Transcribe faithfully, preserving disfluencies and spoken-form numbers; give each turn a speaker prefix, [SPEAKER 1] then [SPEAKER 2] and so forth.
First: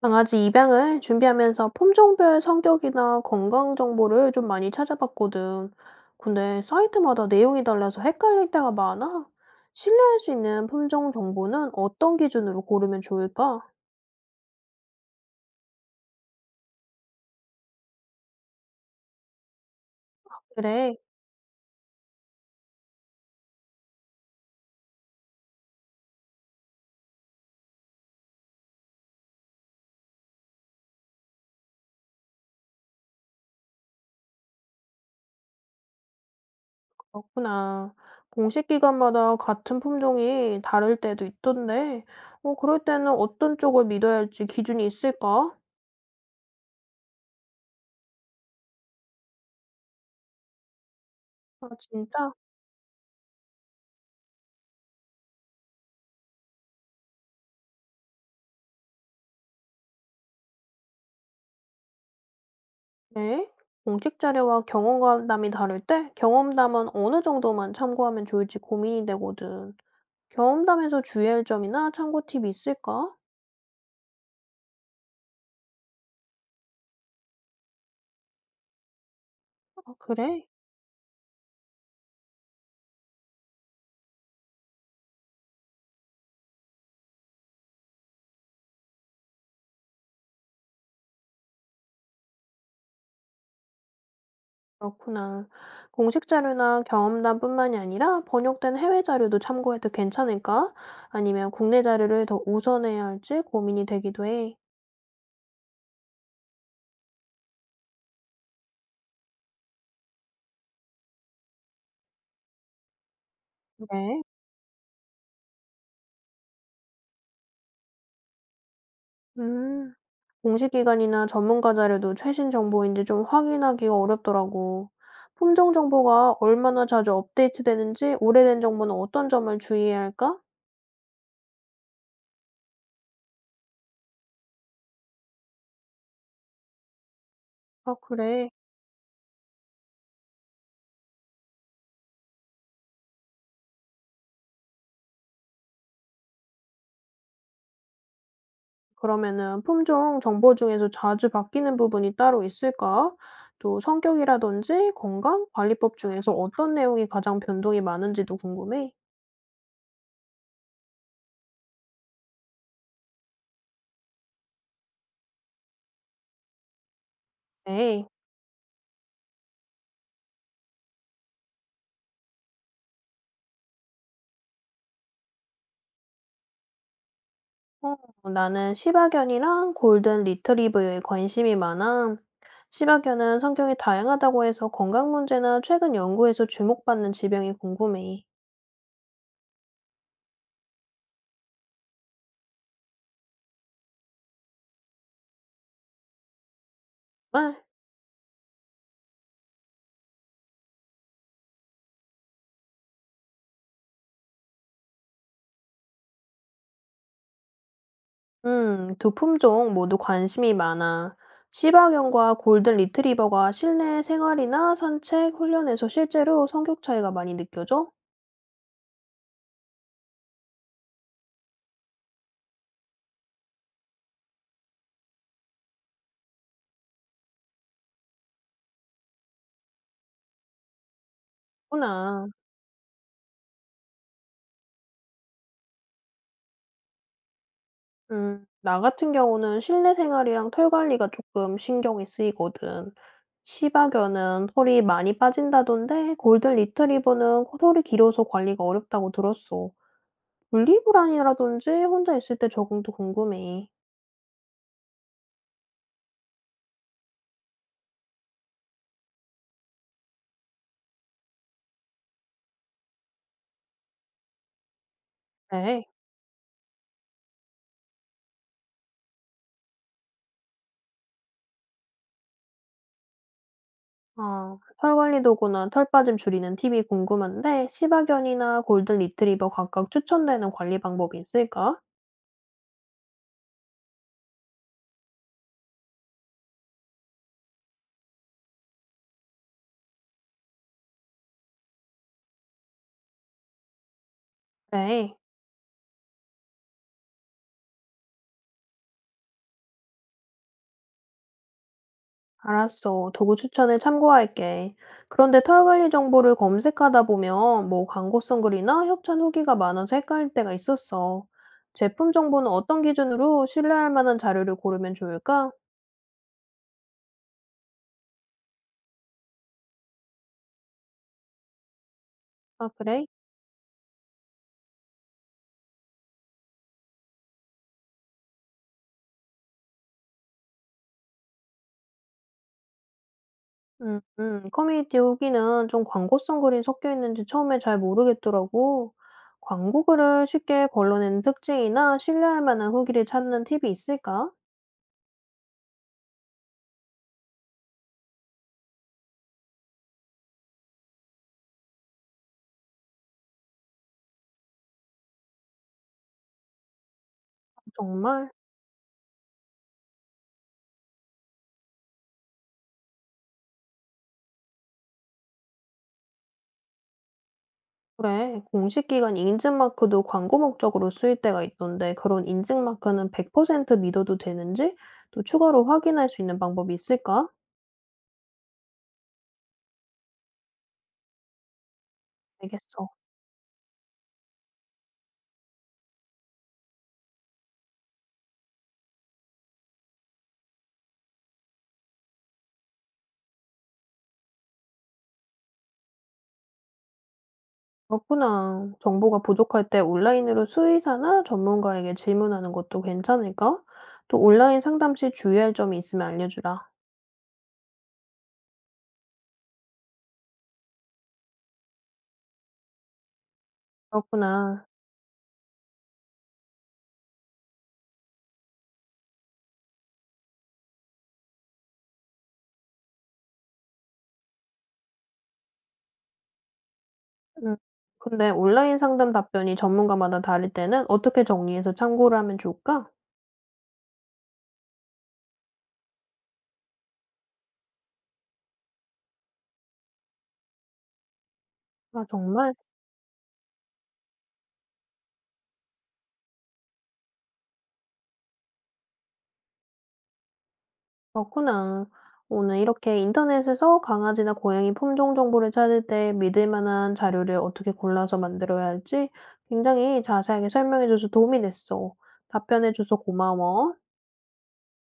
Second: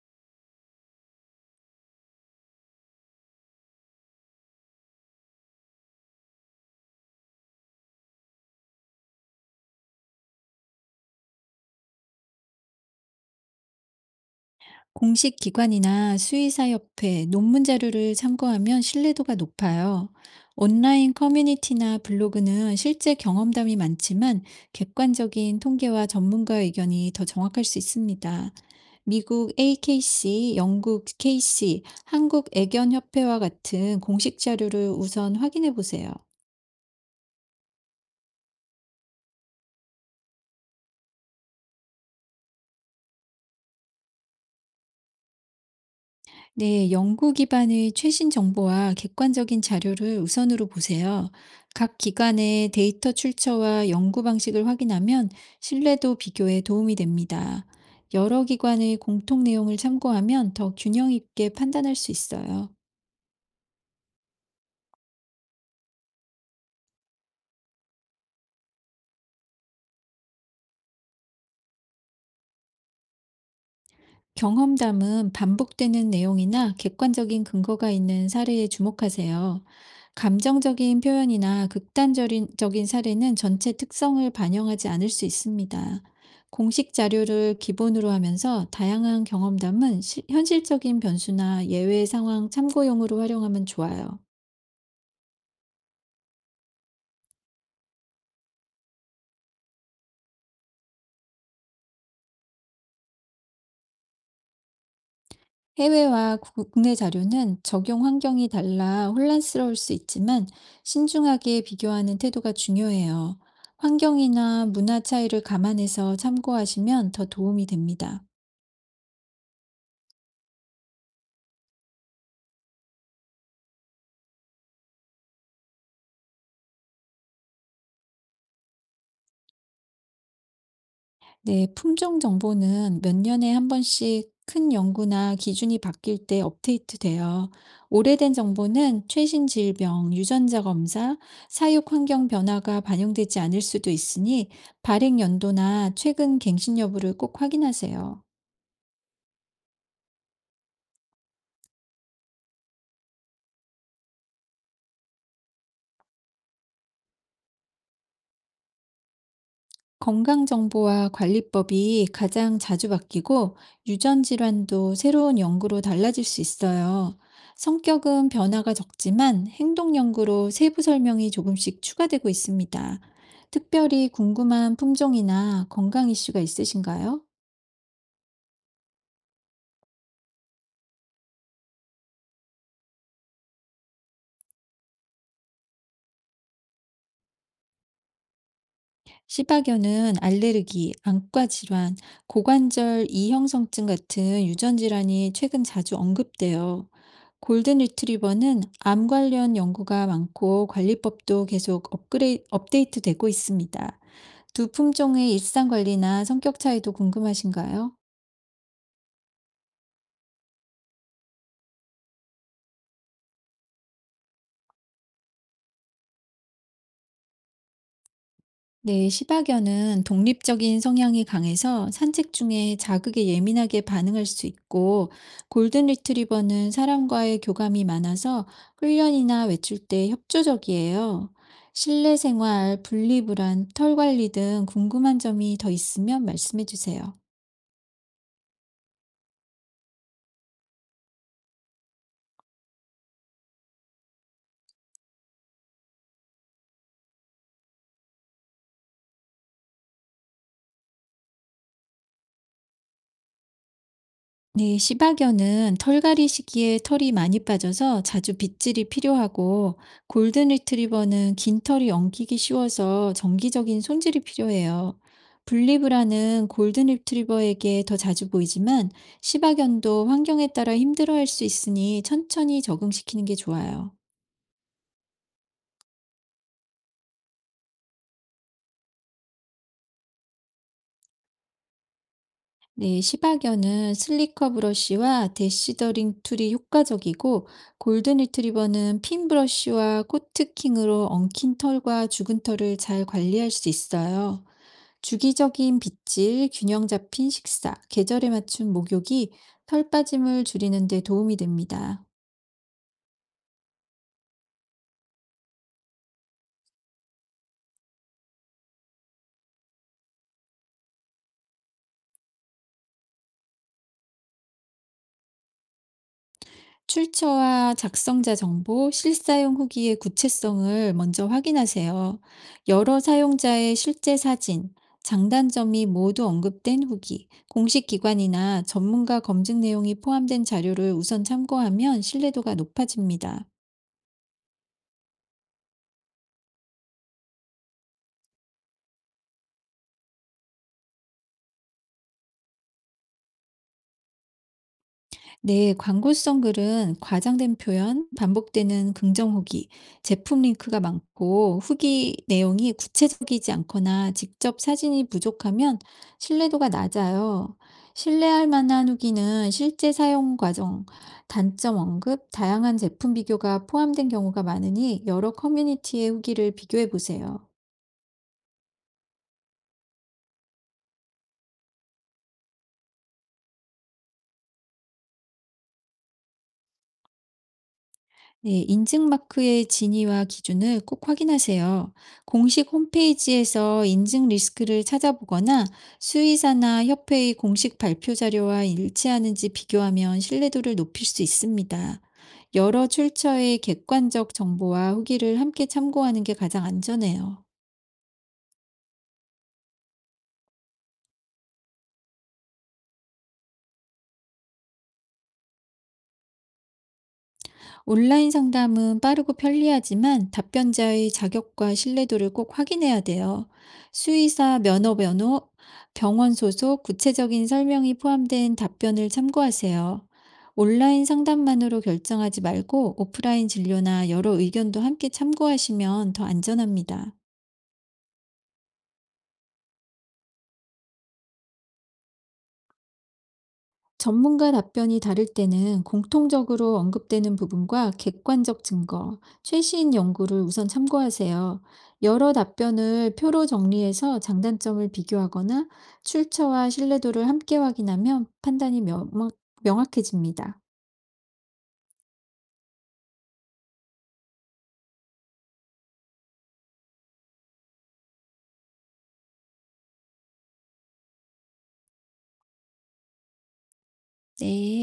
[SPEAKER 1] 강아지 입양을 준비하면서 품종별 성격이나 건강 정보를 좀 많이 찾아봤거든. 근데 사이트마다 내용이 달라서 헷갈릴 때가 많아. 신뢰할 수 있는 품종 정보는 어떤 기준으로 고르면 좋을까?
[SPEAKER 2] 공식 기관이나 수의사협회, 논문 자료를 참고하면 신뢰도가 높아요.
[SPEAKER 1] 그래,
[SPEAKER 2] 온라인 커뮤니티나 블로그는 실제 경험담이 많지만 객관적인 통계와 전문가 의견이 더 정확할 수 있습니다. 미국 에이케이씨, 영국 케이씨, 한국 애견협회와 같은 공식 자료를 우선 확인해 보세요.
[SPEAKER 1] 그렇구나. 공식 기관마다 같은 품종이 다를 때도 있던데, 어, 그럴 때는 어떤 쪽을 믿어야 할지 기준이 있을까?
[SPEAKER 2] 네, 연구 기반의 최신 정보와 객관적인 자료를 우선으로 보세요.
[SPEAKER 1] 아,
[SPEAKER 2] 각
[SPEAKER 1] 진짜?
[SPEAKER 2] 기관의 데이터 출처와 연구 방식을 확인하면 신뢰도 비교에 도움이 됩니다. 여러 기관의 공통 내용을 참고하면 더 균형 있게 판단할 수 있어요.
[SPEAKER 1] 네. 공식 자료와 경험담이 다를 때 경험담은 어느 정도만 참고하면 좋을지 고민이 되거든. 경험담에서 주의할 점이나 참고 팁이 있을까?
[SPEAKER 2] 경험담은 반복되는 내용이나 객관적인 근거가 있는 사례에 주목하세요.
[SPEAKER 1] 아, 그래?
[SPEAKER 2] 감정적인 표현이나 극단적인 적인 사례는 전체 특성을 반영하지 않을 수 있습니다. 공식 자료를 기본으로 하면서 다양한 경험담은 시- 현실적인 변수나 예외 상황 참고용으로 활용하면 좋아요.
[SPEAKER 1] 그렇구나. 공식 자료나 경험담뿐만이 아니라 번역된 해외 자료도 참고해도 괜찮을까? 아니면 국내 자료를 더 우선해야 할지 고민이 되기도 해.
[SPEAKER 2] 해외와 구- 국내 자료는 적용 환경이 달라 혼란스러울 수 있지만 신중하게 비교하는 태도가 중요해요.
[SPEAKER 1] 네.
[SPEAKER 2] 환경이나 문화 차이를 감안해서 참고하시면 더 도움이 됩니다.
[SPEAKER 1] 음. 공식기관이나 전문가 자료도 최신 정보인지 좀 확인하기가 어렵더라고. 품종 정보가 얼마나 자주 업데이트되는지, 오래된 정보는 어떤 점을 주의해야 할까?
[SPEAKER 2] 네, 품종 정보는 몇 년에 한 번씩 큰 연구나 기준이 바뀔 때 업데이트 돼요.
[SPEAKER 1] 아,
[SPEAKER 2] 오래된
[SPEAKER 1] 그래.
[SPEAKER 2] 정보는 최신 질병, 유전자 검사, 사육 환경 변화가 반영되지 않을 수도 있으니 발행 연도나 최근 갱신 여부를 꼭 확인하세요.
[SPEAKER 1] 그러면은 품종 정보 중에서 자주 바뀌는 부분이 따로 있을까? 또 성격이라든지 건강 관리법 중에서 어떤 내용이 가장 변동이 많은지도 궁금해.
[SPEAKER 2] 건강정보와 관리법이 가장 자주 바뀌고 유전 질환도 새로운 연구로 달라질 수 있어요.
[SPEAKER 1] 네.
[SPEAKER 2] 성격은 변화가 적지만 행동 연구로 세부 설명이 조금씩 추가되고 있습니다. 특별히 궁금한 품종이나 건강 이슈가 있으신가요?
[SPEAKER 1] 어, 나는 시바견이랑 골든 리트리버에 관심이 많아. 시바견은 성격이 다양하다고 해서 건강 문제나 최근 연구에서 주목받는 질병이 궁금해.
[SPEAKER 2] 시바견은 알레르기, 안과 질환, 고관절 이형성증 같은 유전 질환이 최근 자주 언급돼요.
[SPEAKER 1] 정
[SPEAKER 2] 골든 리트리버는 암 관련 연구가 많고 관리법도 계속 업그레이, 업데이트되고 있습니다. 두 품종의 일상 관리나 성격 차이도 궁금하신가요?
[SPEAKER 1] 음, 두 품종 모두 관심이 많아. 시바견과 골든 리트리버가 실내 생활이나 산책, 훈련에서 실제로 성격 차이가 많이 느껴져?
[SPEAKER 2] 네, 시바견은 독립적인 성향이 강해서 산책 중에 자극에 예민하게 반응할 수 있고, 골든 리트리버는 사람과의 교감이 많아서 훈련이나 외출 때 협조적이에요. 실내
[SPEAKER 1] 구나.
[SPEAKER 2] 생활, 분리불안, 털 관리 등 궁금한 점이 더 있으면 말씀해 주세요.
[SPEAKER 1] 음, 나 같은 경우는 실내 생활이랑 털 관리가 조금 신경이 쓰이거든. 시바견은 털이 많이 빠진다던데 골든 리트리버는 털이 길어서 관리가 어렵다고 들었어. 분리불안이라든지 혼자 있을 때 적응도 궁금해.
[SPEAKER 2] 네, 시바견은 털갈이 시기에 털이 많이 빠져서 자주 빗질이 필요하고, 골든 리트리버는 긴 털이 엉키기 쉬워서 정기적인 손질이 필요해요.
[SPEAKER 1] 네.
[SPEAKER 2] 분리브라는 골든 리트리버에게 더 자주 보이지만, 시바견도 환경에 따라 힘들어할 수 있으니 천천히 적응시키는 게 좋아요.
[SPEAKER 1] 아, 털 관리 도구나 털 빠짐 줄이는 팁이 궁금한데 시바견이나 골든 리트리버 각각 추천되는 관리 방법이 있을까?
[SPEAKER 2] 네, 시바견은 슬리커 브러쉬와 대시더링 툴이 효과적이고, 골든 리트리버는 핀 브러쉬와 코트킹으로 엉킨 털과 죽은 털을 잘 관리할 수 있어요.
[SPEAKER 1] 네.
[SPEAKER 2] 주기적인 빗질, 균형 잡힌 식사, 계절에 맞춘 목욕이 털 빠짐을 줄이는 데 도움이 됩니다.
[SPEAKER 1] 알았어. 도구 추천을 참고할게. 그런데 털 관리 정보를 검색하다 보면 뭐 광고성 글이나 협찬 후기가 많아서 헷갈릴 때가 있었어. 제품 정보는 어떤 기준으로 신뢰할 만한 자료를 고르면 좋을까?
[SPEAKER 2] 출처와 작성자 정보, 실사용 후기의 구체성을 먼저 확인하세요.
[SPEAKER 1] 아,
[SPEAKER 2] 여러
[SPEAKER 1] 그래?
[SPEAKER 2] 사용자의 실제 사진, 장단점이 모두 언급된 후기, 공식 기관이나 전문가 검증 내용이 포함된 자료를 우선 참고하면 신뢰도가 높아집니다.
[SPEAKER 1] 음, 음. 커뮤니티 후기는 좀 광고성 글이 섞여 있는지 처음에 잘 모르겠더라고. 광고 글을 쉽게 걸러내는 특징이나 신뢰할 만한 후기를 찾는 팁이 있을까?
[SPEAKER 2] 네, 광고성 글은 과장된 표현, 반복되는 긍정 후기, 제품 링크가 많고 후기 내용이 구체적이지 않거나 직접 사진이 부족하면 신뢰도가 낮아요.
[SPEAKER 1] 정말?
[SPEAKER 2] 신뢰할 만한 후기는 실제 사용 과정, 단점 언급, 다양한 제품 비교가 포함된 경우가 많으니 여러 커뮤니티의 후기를 비교해 보세요.
[SPEAKER 1] 그래, 공식기관 인증마크도 광고 목적으로 쓰일 때가 있던데 그런 인증마크는 백 퍼센트 믿어도 되는지 또 추가로 확인할 수 있는 방법이 있을까?
[SPEAKER 2] 네, 인증 마크의 진위와 기준을 꼭 확인하세요. 공식
[SPEAKER 1] 알겠어.
[SPEAKER 2] 홈페이지에서 인증 리스크를 찾아보거나 수의사나 협회의 공식 발표 자료와 일치하는지 비교하면 신뢰도를 높일 수 있습니다. 여러 출처의 객관적 정보와 후기를 함께 참고하는 게 가장 안전해요.
[SPEAKER 1] 그렇구나. 정보가 부족할 때 온라인으로 수의사나 전문가에게 질문하는 것도 괜찮을까? 또 온라인 상담 시 주의할 점이 있으면 알려주라.
[SPEAKER 2] 온라인 상담은 빠르고 편리하지만 답변자의 자격과 신뢰도를 꼭 확인해야 돼요. 수의사
[SPEAKER 1] 그렇구나.
[SPEAKER 2] 면허 변호, 병원 소속, 구체적인 설명이 포함된 답변을 참고하세요. 온라인 상담만으로 결정하지 말고 오프라인 진료나 여러 의견도 함께 참고하시면 더 안전합니다.
[SPEAKER 1] 음. 근데 온라인 상담 답변이 전문가마다 다를 때는 어떻게 정리해서 참고를 하면 좋을까?
[SPEAKER 2] 전문가 답변이 다를 때는 공통적으로 언급되는 부분과 객관적 증거, 최신 연구를 우선 참고하세요.
[SPEAKER 1] 아,
[SPEAKER 2] 여러
[SPEAKER 1] 정말?
[SPEAKER 2] 답변을 표로 정리해서 장단점을 비교하거나 출처와 신뢰도를 함께 확인하면 판단이 명확- 명확해집니다.
[SPEAKER 1] 그렇구나. 오늘 이렇게 인터넷에서 강아지나 고양이 품종 정보를 찾을 때 믿을 만한 자료를 어떻게 골라서 만들어야 할지 굉장히 자세하게 설명해줘서 도움이 됐어. 답변해줘서 고마워.
[SPEAKER 2] 네.